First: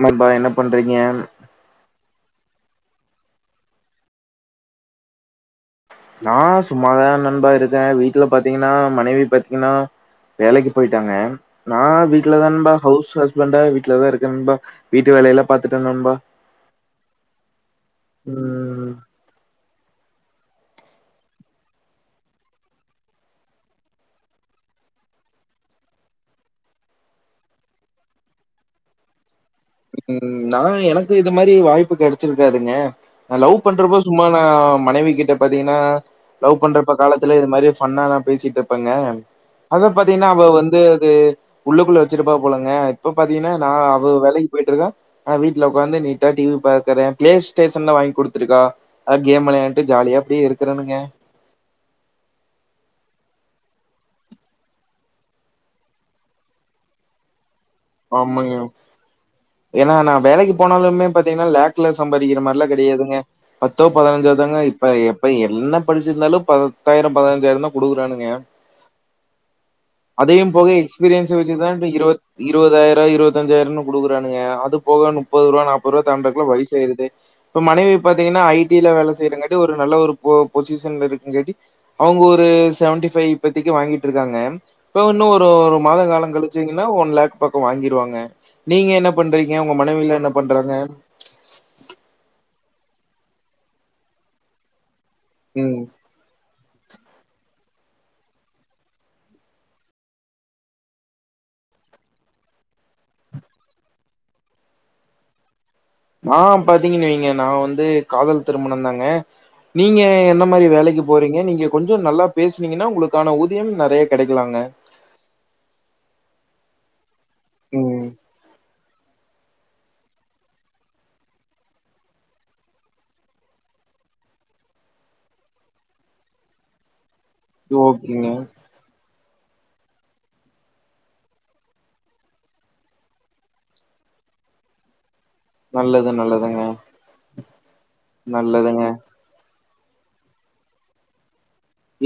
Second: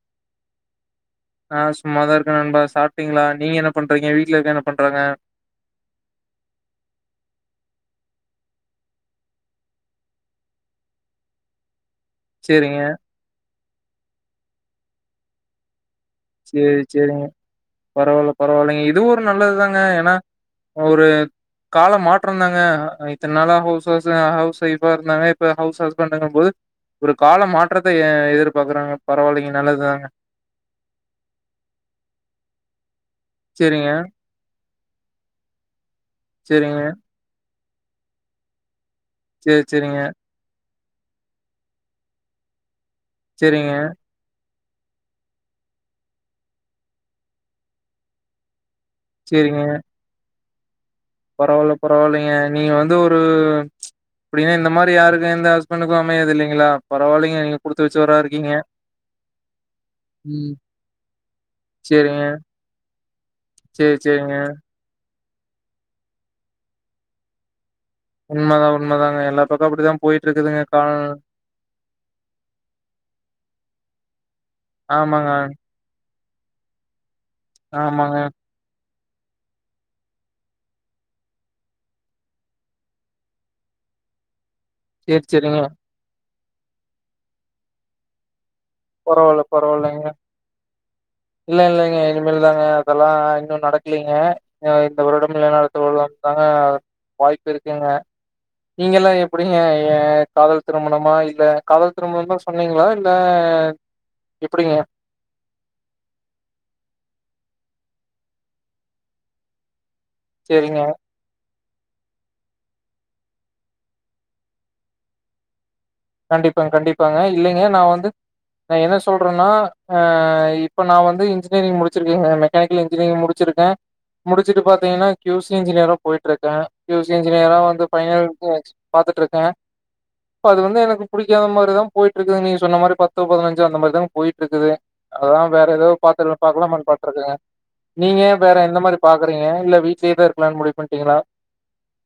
என்னபா என்ன பண்றீங்க ஆ சும்மாதான் இருக்க நண்பா சாப்டீங்ளா நீங்க என்ன பண்றீங்க வீட்ல இருக்க என்ன பண்றாங்க நா சும்மாதா நண்பா இருக்க வீட்ல பாத்தீங்கன்னா மனைவி பாத்தீங்கன்னா வேலைக்கி போயிட்டாங்க நா வீட் ல தா நண்பா சேரிங்க ஹவுஸ் ஹஸ்பண்டா வீட்ல தா இருக்க நண்பா வீட்டு வேலையெல்லா பாத்துட்டே நண்பா சேரி சேரிங்க பரவாயில்ல பரவாயில்லங்க ம் இதுவு ஒரு நல்லதுதாங்க ஏன்னா ஒரு காலம் மாற்றந்தாங்க இத்தன நாளா ஹவுஸ் ஹவுஸ் ஹவுஸ் ஒய்ஃபா இருந்தாங்க இப்ப ஹவுஸ் ஹஸ்பண்டுங்கும் போது ஒரு கால மாற்றத்தை எ எதிர்பாக்குறாங்க பரவாயில்லிங்க நல்லதுதாங்க நா எனக்கு இது மாரி வாய்ப்பு கெடைச்சிருக்காதுங்க நா லவ் சேரிங்க பண்றப்போ சும்மா நா மனைவிக்கிட்ட பாத்தீங்கன்னா லவ் சேரிங்க பண்றப்ப காலத் துல இது மாரி ஃபண்ணா தா பேசிட்டு இருப்பங்க சேரி அத சேரிங்க பாத்தீங்கன்னா இவ வந்து அது உள்ளுக்குள்ள வச்சிருப்பா போலங்க இப்ப பாத்தீங்கன்னா நா சேரிங்க அவ வேலைக்கி போயிட்டுக்கா நா வீட்ல உக்காந்து நீட்டா டிவி பாக்கற பிளே ஸ்டேஷன்லா வாங்கி குடுத்துருக்கா நா கேம் விளையாண்ட்டு ஜாலியா அப்புடியே இருக்குறேனுங்க பரவாயில்ல பரவாயில்லங்க நீங்க வந்து ஒரு அப்டின்னா இந்த மாரி யாருக்கு எந்த ஹஸ்பணுக்கு அமையாது இல்லைங்களா பரவால்லிங்க நீங்க குடுத்து வச்சவரா இருக்கீங்க ஆமாங்க ஏன்னா நா வேலைக்கி ம் போனாலுமே பாத்தீங்கன்னா லேக்ல சேரிங்க சம்பாரிக்கிற மாரியெல்லா கெடையாதுங்க பத்தோ சேரி பதினஞ்சோ சேரிங்க தாங்க இப்ப எப்ப என்ன படிச்சிருந்தாலு பத்தாயிரோ பதினஞ்சாயிரோந்தா குடுக்குறானுங் உண்மதா உண்மதாங்க எல்லா பக்கோ அப்புடிதா போயிட்டு இருக்குதுங்க கால வச்சு வச்சுதா இப்ப இருவத் இருவதாயிரோ இருவத்தஞ்சாயிரோன்னு குடுக்குறானுங்க அது போக ஆமாங்க நுப்பது ரூபா நாப் பது ரூவா தாண்டுறதுக்குள்ள வயசாயிறது இப்ப மனைவி ஆமாங்க பாத்தீங்கன்னா ஐ டில வேல செய்றங்கட்டி ஒரு நல்ல ஒரு பொ பொசிஷன்ல இருக்கங்காட்டி அவுங்க ஒரு செவன்டி ஃபைவ் இப்பத்திக்கு வாங்கிட்டு இருக்காங்க இப்போ சேரி இன்னு ஒரு சேரிங்க ஒரு மாதோ காலங் கழிச்சீங்கன்னா ஒன் லேக் பக்கோ வாங்கிருவாங்க நீங்க என்ன பரவால்ல பண்றீங்க உங்க பரவால்லைங்க மனைவிலா என்ன பண்றாங்க இல்ல இல்லங்க இனிமேல் தாங்க அதெல்லா இன்னு நடக்கலீங்க ஆ இந்த வருடம் குள்ள நடத்த ம் [unintelligible] தாங்க வாய்ப்பு இருக்குங்க நீங்கள்லா எப்டிங்க ஏ காதல் திருமணமா இல்ல காதல் திருமணம் தா சொன்னீங்களா இல்ல எப்படிங்க நா பாத்தீங்கன்னு வைங்க நா வந்து காதல் திருமணம் தாங்க நீங்க என்ன மாரி சேரிங்க வேலைக்கு போறீங்க நீங்க கொஞ்ச நல்லா பேசுனீங்கன்னா உங்களுக்கான ஊதிய நெறைய கெடைக்கலாங்க கண்டிப்பாங்க கண்டிப்பாங்க இல்லைங்க நா ம் வந்து நா என்ன சொல்றேன்னா ஆ இப்ப நா வந்து இன்ஜினியரிங் முடிச்சிருக்கேங்க மெக்கானிக்கல் இன்ஜினியரிங் முடிச்சிருக்க முடிச்சுட்டு பாத்தீங்கன்னா கியூசி இன்ஜினியரும் போயிட்டு இருக்க கியூ சி இன்ஜினியரா வந்து ஃபைனல் ஓகேங்க. டச் பாத்துட்டு இருக்க இப்ப அது வந்து எனக் ஒன்னு புடிக்காத மாரிதா போயிட்ருக்கு நீங்க சொன்ன மாரி பத்தோ பதினஞ்சோ அந்த மாரி தா போயிட்ருக்குது அதா வேற ஏதோ நல்லது, பாத்துலா நல்லதுங்க, பாக்கலாமான்னு பாத்துட்ருக்கங்க நீங்க வேற எந்த நல்லதுங்க. மாதிரி பாக் கறீங்க இல்ல வீட்லே தா இருக்கலானு முடிவு பண்ட்டீங்களா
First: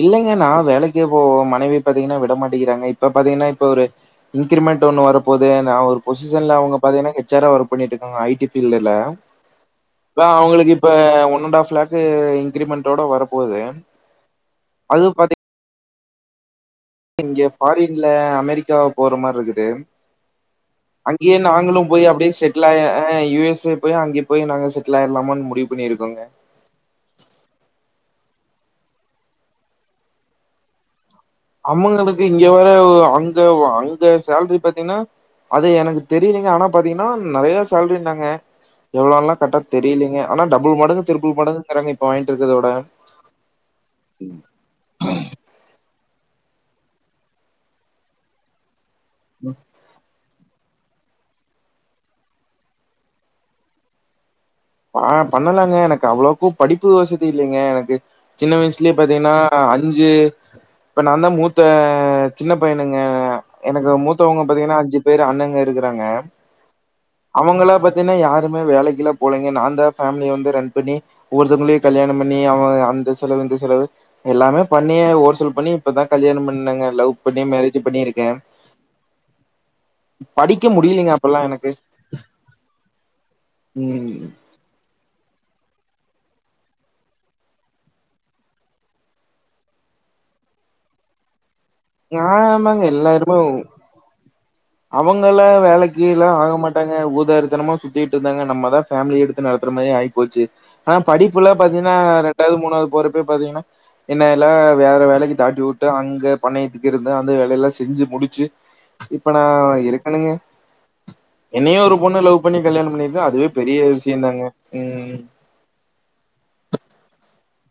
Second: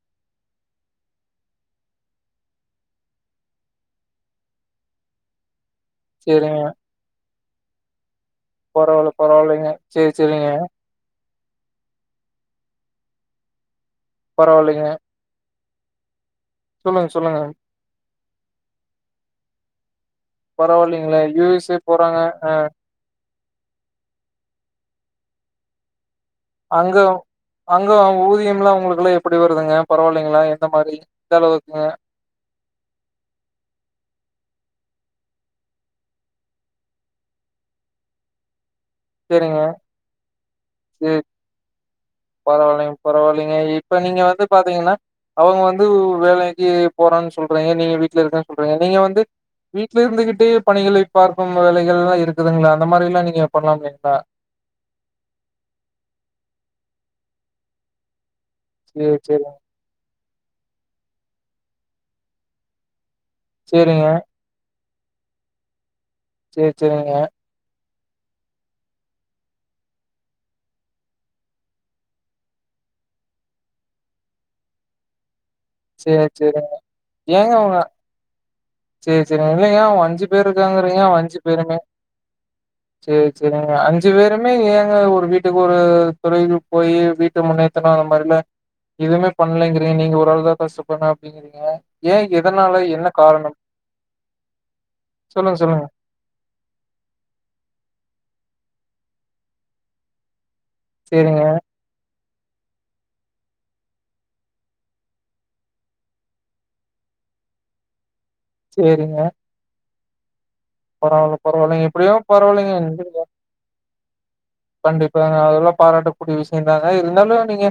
இல்லைங்க நா வேலைக்கே போவ மனைவி பாத்தீங்கன்னா விட மாட்டேங்கிறாங்க இப்ப பாத்தீங்கன்னா இப்ப ஒரு இன்கிரிமெண்ட் ஒன்னு வரப் போது நா ஒரு பொசிசன்ல சேரிங்க அவுங்க பாத்தீங்கன்னா ஹெச் ஆரா ஒர்க் பண்ணிட்ருக்காங்க ஐ டி ஃபீல்டுல இல்ல பரவால்ல பரவால்லைங்க சேரி சேரிங்க அவுங்களுக்கு இப் இப ஒன் அண்ட் ஹாஃப் லேக்கு இன்கிரிமெண்டோட வரப் போகுது பரவால்லங்க பாத்தீங் சொல்லுங்க சொல்லுங்க இங்க ஃபாரின்ல அமெரிக்கா போற மாரி இருக்குது பரவால்லைங்களே அங்க்யே யு எஸ் ஏ நாங்களும்போய் போறாங்க அப்டே செட்டில் ஆய அ யு எஸ் ஏ போய அங்கே போய் நாங்க செட்டில் ஆயிரலாமான்னு முடிவுபண்ணிருக்கோங்க அங்க அங்க ஊதியம்லா உங்குளுக்குல்லா எப்புடி வருதுங்க பரவால்லிங்ளா எந்த மாரி எந்த அளவுக்குங்க? அம்முங்கரவ்களுக்குக் இங்க வேற அங்க அங்க சேல்ரி பாத்தீங்ன்னா அது எனக்கு தெரிய்லீங்க ஆனா பாத்தீங்கன்னா நறைய சேல்ரின்னாங்க எவ்ளோன்லா கர்ட்டா சேரிங்க தெரியீலிங்க அனா டபுள் மடங்கு திரிபுள் மடங்கு கிறாங்க இப்ப வாங்கிட்டு இருக் பரவால்லைங்க பரவால்லிங்க இப்ப நீங்க வந்து பாத்தீங்கன்னா அவுங்க வந் வந்து வேலைக்கு போறான் சொல்றீங்க நீங்க வீட்டுல இருக்கன் சொல்றீங்க நீங்க வந்து ம் வீட்ல இருந்துகிட்டு பணிகளை பார்க்கும் வேலைகள்ல்லா இருக்குதுங்ளா அந்த மாரில்லா நீங்க பண்லாமேங்க்கா அ பண்ணு லாங்க எனக்கு அவ்ளோக்கு படிப்பு வசதி இல்லங்க எனக்கு சின்ன வயஸ்லே பாத்தீங்கன்னா சேரி அஞீசு ப்ப நாந்தா மூத்த சின்ன பையனுங்க எனக்கு சேரிங்க மூத்தவுங்க பாத்தீங்கன்னா அஞ்சு பேரு அண்ணங்க இருக்குறாங்க சேர் செரிங்க அவுங்களா பாத்தின்னா யாருமே வேலைக்குல்லா போலங்க நாந்தா ஃபேமிலிய வந்து ரன் பண்ணி ஒர்த்தவங்களயு கல்யாணம் பண்ணி அவ அந்த செலவு இந்த செலவு எல்லாமே பண்ணி ஒர் சில் பண்ணி இப்பத சேரி கல்யாணம் சேரி பண்ணங்க லவ் பண்ணி மேரேஜ் பண்ணிருக்கெ சேர் சேரிங்க இல்லங்க அவுங்க அஞ்சு பேரு இருக்காங்கறீங்க அவுங்க அஞ்சு அப்பெல்லா எனக்கு பேருமே சேர் செரிங்க அஞ்சு ம் பேரும் அனா ஏங்க ஒரு வீட்டுக்கு ஒரு தொழிலுக்கு போயி வீட்ட முன்னேத்தனு அந்த மாரில்லா எதுவுமே பண்லைங்கிறீங்க நீங்க ஒரு ஆள்தா தசுப்பண்ண அப்டிங்கறீங்க ஏ எதனால ஆமாங்க என்ன காரணம் அவுங்கள சொல்லுங்க சொல்லுங்க வேலைக்கு கீல்லா ஆக மாட்டாங்க ஊதாரித்தனமா சுத்திகிட் இருந்தாங்க நம்மதா ஃபேமிலி எடுத்து நடத்துற மாரி ஆயிபோச்சு ஆ சேரிங்க படிப்புல்லா பாத்தீன்னா ரெண்டாவுது மூணாவுது போறப்பே பாத்தீகன்னா என்னயெல்லா வேற வேலைக்கு தாட்டி விட்டு அங்க பண்ணையத்துக்கு இருந்த அந்த வேலையெல்லா செஞ்சு முடிச்சு சேரிங்க அ இருக்கணுங்க பரவால்ல என்னையு பரவால்லைங்க ஒரு எப்டியோ பொண்ணு லவ் பண்ணி பரவால்லைங்க கல்யாண பண்ணிருக்கா அதுவே பெரிய விஷய தாங்க கண்டிப்பாங்க அதெல்ல பாராட்டக்கூடிய விஷயந்தாங்க இருந்தாலு நீங்க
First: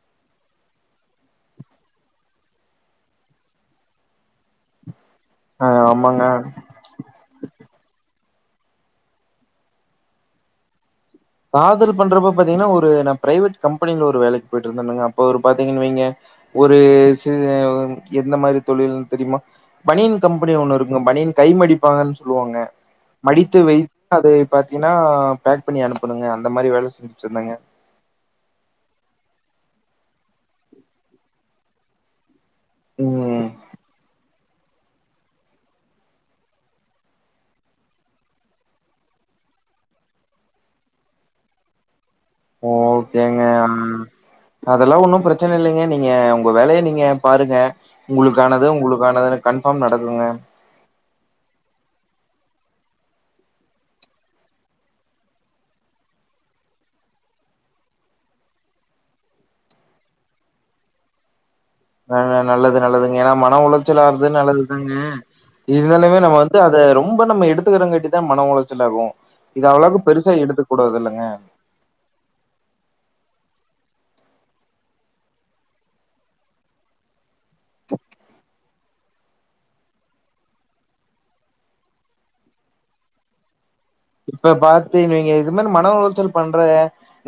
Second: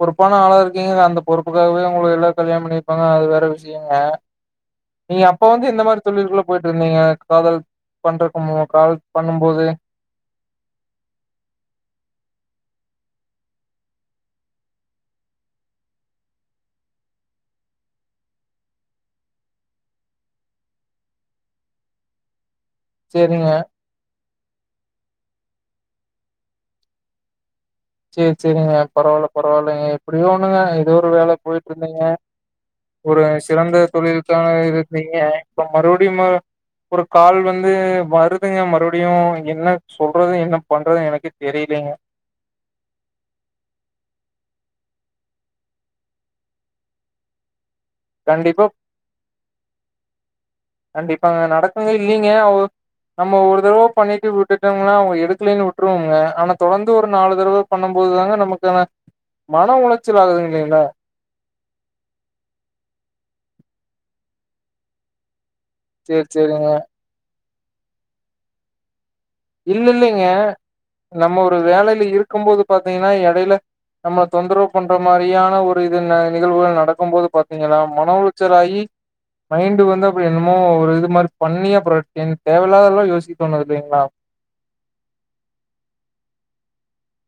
பொறுப்பான ஆளருக்கீங்க அந்த பொறுப்புக்காகவே உங்களயெல்லா கல்யாணம் பண்ணிர்ப்பாங்க அது வேற விஷயங்க [inaudible] நீங்க அப்ப வந்து ஆ எந்த மாரு ஆமாங்க தொழில் குள்ள போயிட்டு இருந்தீங்க காதல் பண்றக்கமோ காதல் பண்ணும்போது காதல் பண்றப்ப பாத்திங்கன்னா ஒரு நா பிரைவெட் கம்பெனில ஒரு வேலைக் போயிட்டு இருந்தேன்னுங்க அப்ப ஒரு பாத்திங்கன்னு வெங்க ஒரு ச எந்த மாரி தொழில்ன் தெரியுமா பனியன் கம்பெனி ஒன்னுஇருக்குங்க பனியன் கை மடிப்பாங்கன் சொல்லுவாங்க சேரிங்க மடித்து வை அதை பாத்திங்கன்னா பேக் பண்ணி அனுப்பணுங்க அந்த மாரி வேலை செஞ்சுட்ருந்தாங்க சேர் செரிங்க பரவால்ல பரவால்லைங்க எப்புடியோ ஒண்ணுங்க எதோ ஒரு வேல பொயிட்ருகிங்க ஒரு ம் சிறந்த தொழில் தான இருக்கிங்க இப்ப மறுபடியுமா ஒரு கால் வந்து வருதுங்க மறுபடியு என்ன சொல்றது என்ன பண்றது எனக்கே தெரிய்லங்க ஓக்கேங்க அதெல்லா ஒன்னு பிரச்சனை இல்லிங்க நீங்க உங்க வேலைய நீங்க பாருங்க கண்டிப்பா உங்குளுக்கானது உங்குளுக்கானதுன்னு கன்ஃபார்ம் நடக்குங்க கண்டிப்பாக நடக்குங்அ இல்லீங்க அவுங்க நம்ம ஒரு தடவை பண்ணிட்டு விட்டுட்டோங்கலா அவுங்க எடுக்கலேன்னு வுட்ருஓங்க அவுங்க தொடர்ந்து ஒரு நாலு தரவ பண்ணும்போது தாங்க நமக்கான மன உளைச்சல் ஆகுது இல்லைங்ள வேணா நல்லது நல்லதுங்க ஏனா மன உளைச்சலாறது நல்லதுதாங்க இவளுமே சேரி நம்ம வந்து சேரிங்க அத ரொம்ப நம்ம எடுத்துக்கிறங்காட்டிதா மன உளைச்சல் ஆகு இத இல்ல அவ்வளக்கு இல்லைங்க பெருசா எடுத்துக்க கூடாது இல்லங்க நம்ம ஒரு வேலைல இருக்கும் போது பாத்தீங்கனா எடையில நம்ம தொந்தரவு பண்ற மாரியான ஒரு இது நிகழ்வுகள் நடக்கும் போது பாத்தீங்களா மன உளைச்சலாகி [inaudible] மைண்ட் வந்து அப்டி என்னமோ ஒரு இது மாரி பண்ணி அப்ரொ என் தேவயில்லாததெல்லாம் யோசிக்கோணு இல்லைங்களா இப்ப பாத்து நீங்க இது மாரி மன உளச்சல் பண்றிங்க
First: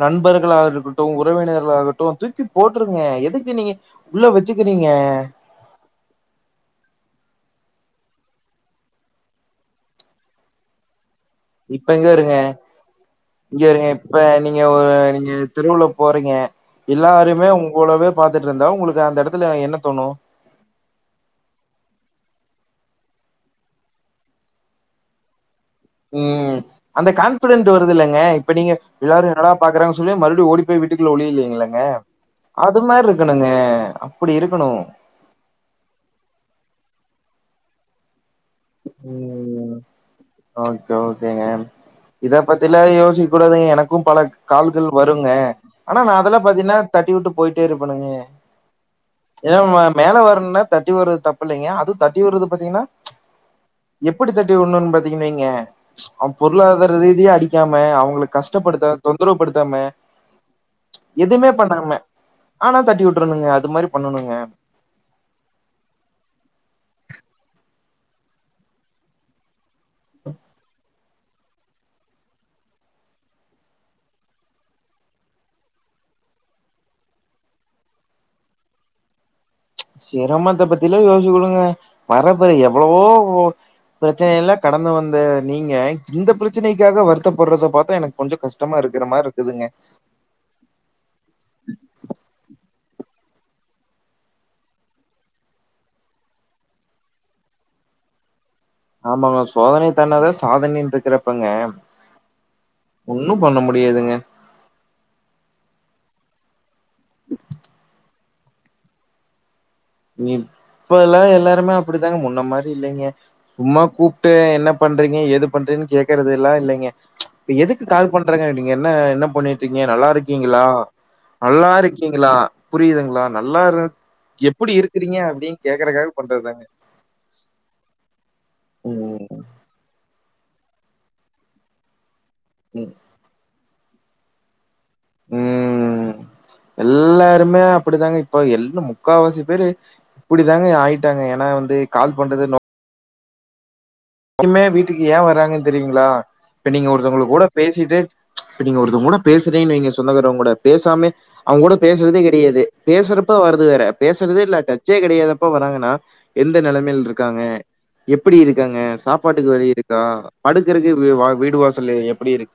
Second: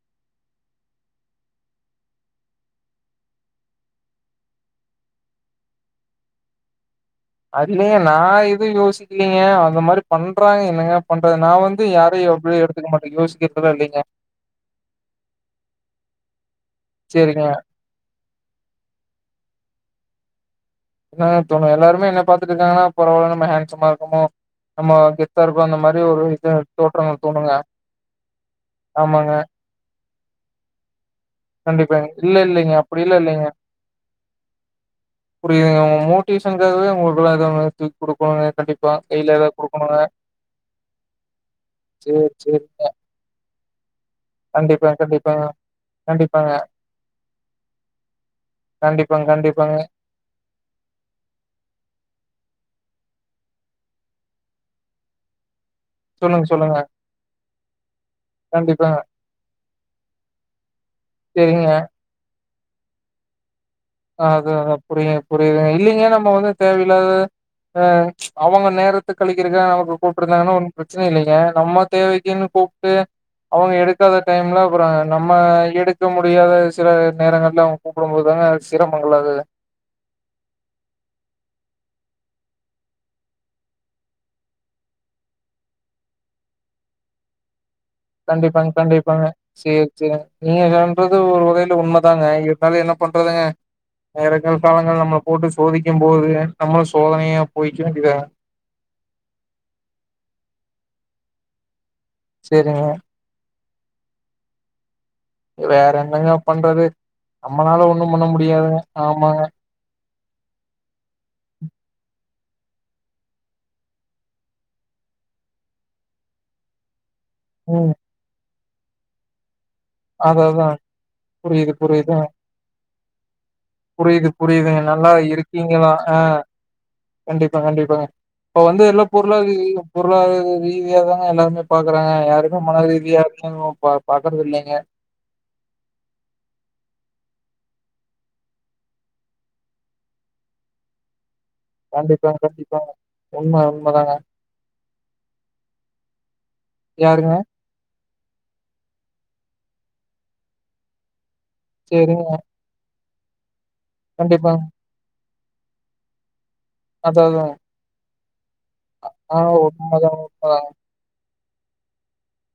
நண்பர்களாக இருக்கட்டு உறவினர்களாகட்டு தூக்கி போட்ருங்க எதுக்கு நீங்க உள்ள வெச்சிக்கிறீங்க அதுல்ல நா எதுவு யோசிக்கலீங்க அந்த மாரி பண்றாங்க என்னங்க பண்றது நா வந்து இப்ப இங்க யாரையு பருங்க அப்டி எடுத்துக்க மாட்டே இங்க யோசிக்கிறதுலா வருங்க இல்லைங்க இப்ப நீங்க ஒரு நீங்க தெருவுல போறீங்க சேரிங்க எல்லாருமே உங்களவே பாத்துட்டு இருந்தா உங்களுக்கு அந்த இடத்துல என்ன தோணு என்ன தோணும் எல்லாருமே என்ன பாத்துட்டு இருக்காங்கனா பரவால நம்ம ஹாண்ட்சம்மா இருக்கமோ நம்ம கெத்தா இருக்கிறோ அந்த மாரி ஒரு இது ம் அந்த தோற்றங்கள் தோணுங்க கான்ஃபிடென்ட் வருதுல்லங்க இப்ப நீங்க எல்லாரு ஆமாங்க என்னடா பாக்கறாங்க சொல்லி மறுபடியு ஓடிபோய் வீட்டுக்குள்ள ஒளியிலயே இல்லங்க கண்டிப்பாங்க இல்ல இல்லைங்க அது மாரி அப்டிலா இல்லைங்க இருக்கணுங்க அப்டி இருக்கணு புரியுதுங்க உங்க மோட்டிவேஷனுக்காகவே உங்களுக்குல்லா எதொன்னு எத்து குடுக்கணுங்க கண்டிப்பா கைல எதா ம் குடுக்கணுங்க ஓகே ஓகேங்க சேரி இத சேரி பத்திலா யோசி கூடவே எனக்கு பலக்கு கால்கள் கண்டிப்பா வருங்க கண்டிப்பாங்க ஆனா நா அதெல்லா கண்டிப்பாங்க பாத்தீங்கனா தட்டி விட்டு போயிட்டே இருப்பணுங்க கண்டிப்பாங் கண்டி ஏம்மா மேல வரனா தட்டி உட்ரது தப்ப இல்லைங்க அது தட்டி உர்றது பாத்தீங்கனா எப்டி தட்டி உட்னூன் பாத்தீங்க வைங்க அவன் சொல்லுங்க சொல்லுங்க பொருளாதார ரீதியா அடிக்காம அவங்கள கண்டிப்பாங்க கஷ்டப்படுத்தாம தொந்தரவுப்படுத்தாம எதுவுமே சேரிங்க பண்ணாம ஆனா தட்டி விட்ருனுங்க அது மாரி பண்ணணுங்க அது நல்லா புரியுங்க புரியுது இல்லிங்க நம்ம வந்து தேவையில்லாத அ அவங்க நேரத்த கழிக்கதற்காக நமக்கு கூப்பிருந்தாங்கனா பிரச்சனை இல்லைங்க நம்ம தேவைக்குன் கூப்டு அவங்க எடுக்காத டைம்ல அப்றொ நம்ம எடுக்க முடியாத சில நேரங்கள்ல அவங்க கூப்பிடும் போது தாங்க சிரமங்கலதுல சிரமத்த பத்திலா யோசிக்க வுடுங்க வரப்போற எவ்ளவோ ஓ பிரச்சன எல்லா கடந்து வந்த நீங்க இந்த பிரச்சனைக்காக வருத்தப்படுறத பாத்தா எனக் கண்டிப்பாங்க கண்டிப்பாங்க சேரி செரி நீங்க கண்றது ஒரு வகையில உண்மதாங்க இருந்தாலு என்ன பண்றாதுங்க நேரங்கள் பாவங்கள் நம்மள போட்டு சோதிக்கும் போதுங்க நம்மளு சோதனையா போய்க்க வேண்டிதா ஆமாங்க சோதனைய தாண்டனவே சாதனைன் இருக்குறப்பங்க செரிங்க ஒன்னு பண்ண முடியாதுங்க வேற என்னங்க பண்றது நம்மளால ஒண்ணு பண்ண முடியாதுங்க ஆமாங்க இப்ப எல்லா எல்லாருமே அப்டிதாங்க முன்ன மாதிரி இல்லைங்க சும்மா கூப்டு என்ன பண்றீங்க ஏது பண்றீங்கனு கேக்குறது எல்லா இல்லைங்க எதுக்கு ம் கால் பண்றாங்க நீங்க என்ன என்ன பண்ணிட் ருக்கீங்க நல்லா அதா இருக்கீங்களா அதா நல்லா புரியுது புரியுது இருக்கீங்களா புரியுதுங்களா நல்லா இரு புரியிது எப்டி புரியிதுங்க நல்லா இருக்கிறீங்க அப்டின்னு இருக்கீங்களா கேக்குறக்காக அ பண்றது கண்டிப்பா கண்டிப்பாங்க இப்ப வந்து எல்லா ம் பொருளாதார ரீதி பொருளாதார ரீதியாதாங்க எல்லாருமே பாக்குறாங்க யாருமே மன ம் ரீதியா [unintelligible] பா பாக்கறது இல்லைங்க ம் எல்லாருமே அப்படித்தாங்க இப்ப எல்லா முக்கால்வாசி பேரு அப்டிதாங்க ஆயிட்டாங்க ஏன்னா கால் கண்டிப்பா கண்டிப்பா உண்ம உண்மதாங்க இப்பயுமே வீட்டுக்கு ஏ வர்ராங்கன்னு தெரியுங்களா இப்ப நீங்க யாருங்க? ஒருத்தவங்களுக்கு கூட பேசிட்டே இப்ப நீங்க ஒருத்தங்க கூட பேசுறீங்கனு வைங்க சொந்தக்காரங்க கூட பேசாமே அவங்க கூட பேசுறதே சரிங்க. கிடையாது பேசுறப்ப வராது வேற பேசுறதே இல்ல கண்டிப்பாங்க. டச்சே கிடையாதப்ப வராங்கன்னா எந்த நெலமையில் இருக்காங்க அதாதாங்க. எப்டி இருக்காங்க ஆ சாப்பாட்டுக்கு வழி இருக்கா உண்மதாங்க, உண்மதாங்க. படுக்கறக்கு வா வீடு வாசல் எப்டி இருக்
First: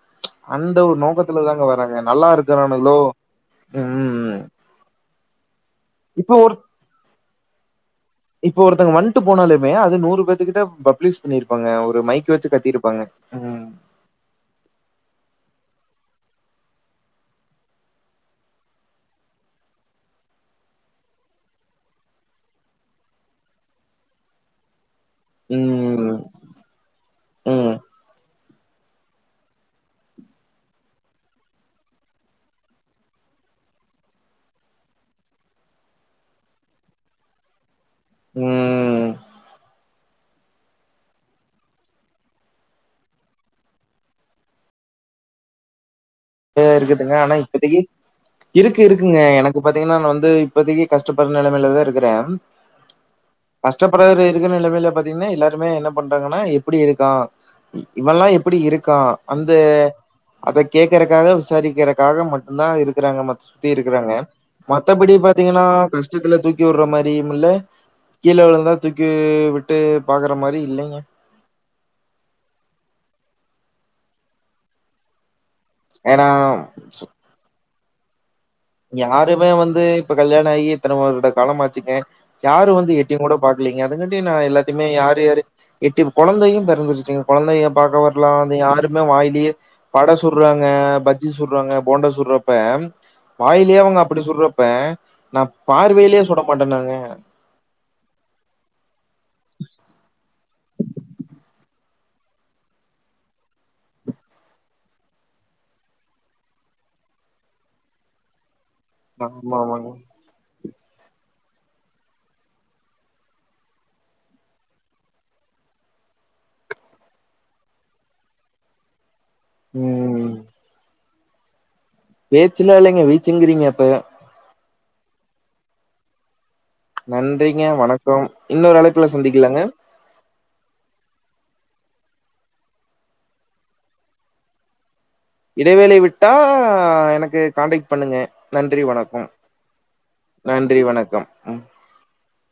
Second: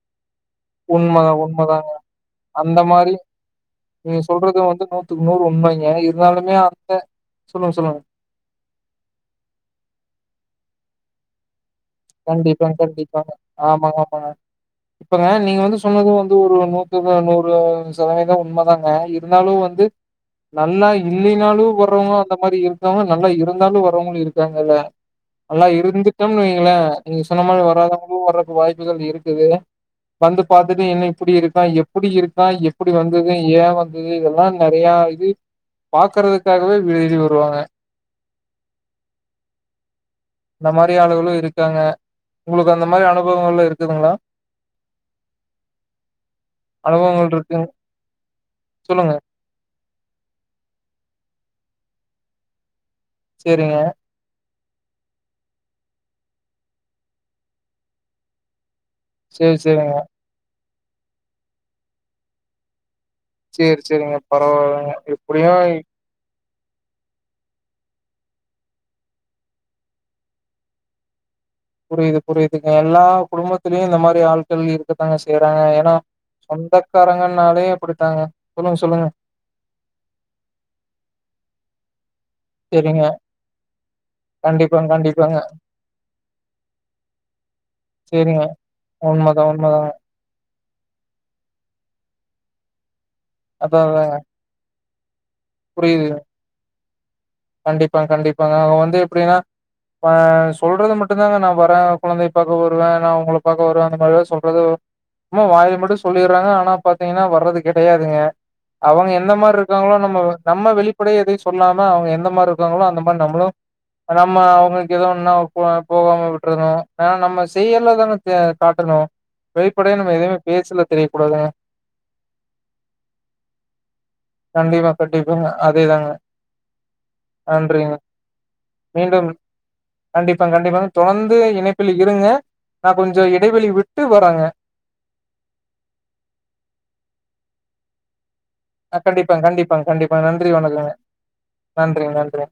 அந்த ஒரு உண்மதான், நோக்கத்துலதாங்க உண்மதாங்க. வர்றாங்க நல்லா அந்த இருக்கிறானுங்கலோ மாரி நீங்க சொல்றது வந்து நூத்துக்கு நூறு உண்மைங்க இப்ப இருந்தாலுமே அந்த சொல்லுங் சொல்லுங்க இப்போ ஒருத்தங்க வந்ட்டு போனாலுமே அது நூறு பேத்துக்கிட்ட பப்ளீஸ் பண்ணீரு ப்பாங்க ஒரு மைக்கு வச்சு கண்டிப்பாங்க, கத்திருப்பாங்க கண்டிப்பாங்க. ம் ஆமாங்க, ஆமாங்க. இப்பங்க நீங்க வந்து சொன்னது வந்து ஒரு நூத்துக்கு நூறு சதவீதோ உண்மதாங்க இருந்தாலு வந்து நல்லா இல்லினாலு வர்றவங்க அந்த மாதிரி இருக்காங்க நல்லா இருந்தாலு வர்றவங்களு இருக்காங்கல்ல நல்லா ம் இருந்துட்டோம்னு வைங்களே நீங்க சொன்ன மாதிரி ம் வராதவங்களு வர்றதுக்கு வாய்ப்புகள் இருக்குது வந்து பார்த்துட்டு என்ன இப்படி இருக்கான் எப்டி இருக்கான் எப்டி வந்தது ஏ வந் இது இதெல்லா நெறையா இது பாக்குறதுக்காகவே வீடு தேடி வருவாங்க ம் அந்த மாதிரி ஆளுகளு இருக்காங்க உங்களுக்கு அந்த மாதிரி அனுபவங்கள் இருக்குதுங்களா அ இருக்கட்டுங்க அனுபவங்கள் ஆனா இருக்குங் இப்பதைக்கு இருக்கு சொல்லுங்க. இருக்குங்க எனக் இப்ப பாத்தீங்கன்னா நா வந்து இப்பதைக்கு கஷ்டப்படுற நிலைமையில தா இருக்கிறே சரிங்க. கஷ்டப்படுற இப்ப இருக்க நிலமையில பாத்தீங்கன்னா எல்லாருமே என்ன பண்றாங்கன்னா எப்டி இருக்கான் இவன்லா எப்டி இருக்கான் அந்த சரி, சரிங்க. அத கேக்குறக்காக விசாரிக்கிறக்காக மட்டுந்தா இருக்கிறாங்கமா சுத்தி சரி, இருக்கறாங்க சரிங்க. பரவால்லங்க. மத்தபடி பாத்தீங்கன்னா எப்டியும் கஷ்டத்துல தூக்கி உடுற மாதியு இல்ல கீழ விழுந்தா தூக்கி விட்டு பாக்குற மாரியு இல்லைங்க புரியுது புரியுதுங்க எல்லா குடும்பத்திலயு இந்த மாதிரி ஆட்கள் இருக்கத்தாங்க செய்யறாங்க அ‌ ஏன்னா சொந்தக்காரங்கனாலே அப்டித்தாங்க சொல்லுங்க சொல்லுங்க இதுமே வந்து இப்ப கல்யாணமாகி இத்தன வருட காலம் ஆச்சிங்க யாரு வந்து சரிங்க எட்டியு கூட பாக்கலீங்க அதுங்காட்டியும் நா எல்லாத்தையுமே கண்டிப்பாங்க யாரு கண்டிப்பாங்க யாரு எட்டி குழந்தையு பிறந்துருச்சுங்க குழந்தைய பாக்க வரலா சரிங்க வந்து யாருமே உண்மதா வாயிலயே உண்மதாங்க வட சுட்றாங்க பஜ்ஜி சுட்றாங்க போண்டா சுட்றப்ப அதா வாயிலயே அவங்க அதாங்க அப்டி சுட்றப்ப நா பார்வையிலயே சுட மாட்டனாங்க கண்டிப்பா கண்டிப்பாங்க அவங்க வந்து எப்டின்னா ஆ சொல்றது மட்டுந் தாங்க நா வறே கொழந்தய பாக்க வருவே நா உங்கள பாக்க வருவே அந்த மாரிதா சொல்றது சும்மா வாயில மட்டு சொல்லிறாங்க ஆனா பாத்தீங்கன்னா வர்றது கெடையாதுங்க அவங்க எந்த ஆமா மாரி ஆமாங்க இருக்காங்களோ நம்ம நம்ம வெளிப்படையா எதயு சொல்லாம அவங்க எந்த மா றி இருக்காங்களோ அந்த மாரி நம்மளு நம்ம அவங்களுக்கு ஏதோ ஒன்னுனா போகாம விட்றணு ஏனா நம்ம செயல்ல தாங்க காட்டணு வெளிப்படையா நம்ம ம் எதுமே பேஸ்ல தெரிய கூடாதுங்க பேச்சுலா இல்லைங்க வீச்சுங்றீங்க அப்பவே கண்டிப்பா கட்டிப்பாங்க அதேதாங்க நன்றிங்க வணக்கம் இன்னொரு அழைப்புல சந்திக்லாங்க கண்டிப்பாங்க கண்டிப்பாங்க தொடந்து இணைப்பில இருங்க நா கொஞ்சோ இடைவெளி விட்டு வர்றேங்க இடைவேளை விட்டா எனக்கு கான்டேக்ட் பண்ணுங்க நன்றி அ வணக்கம் கண்டிப்பாங்க கண்டிப்பாங்க கண்டிப்பா நன்றி வணக்கங்க வணக்கம் ம் நன்றி நன்றி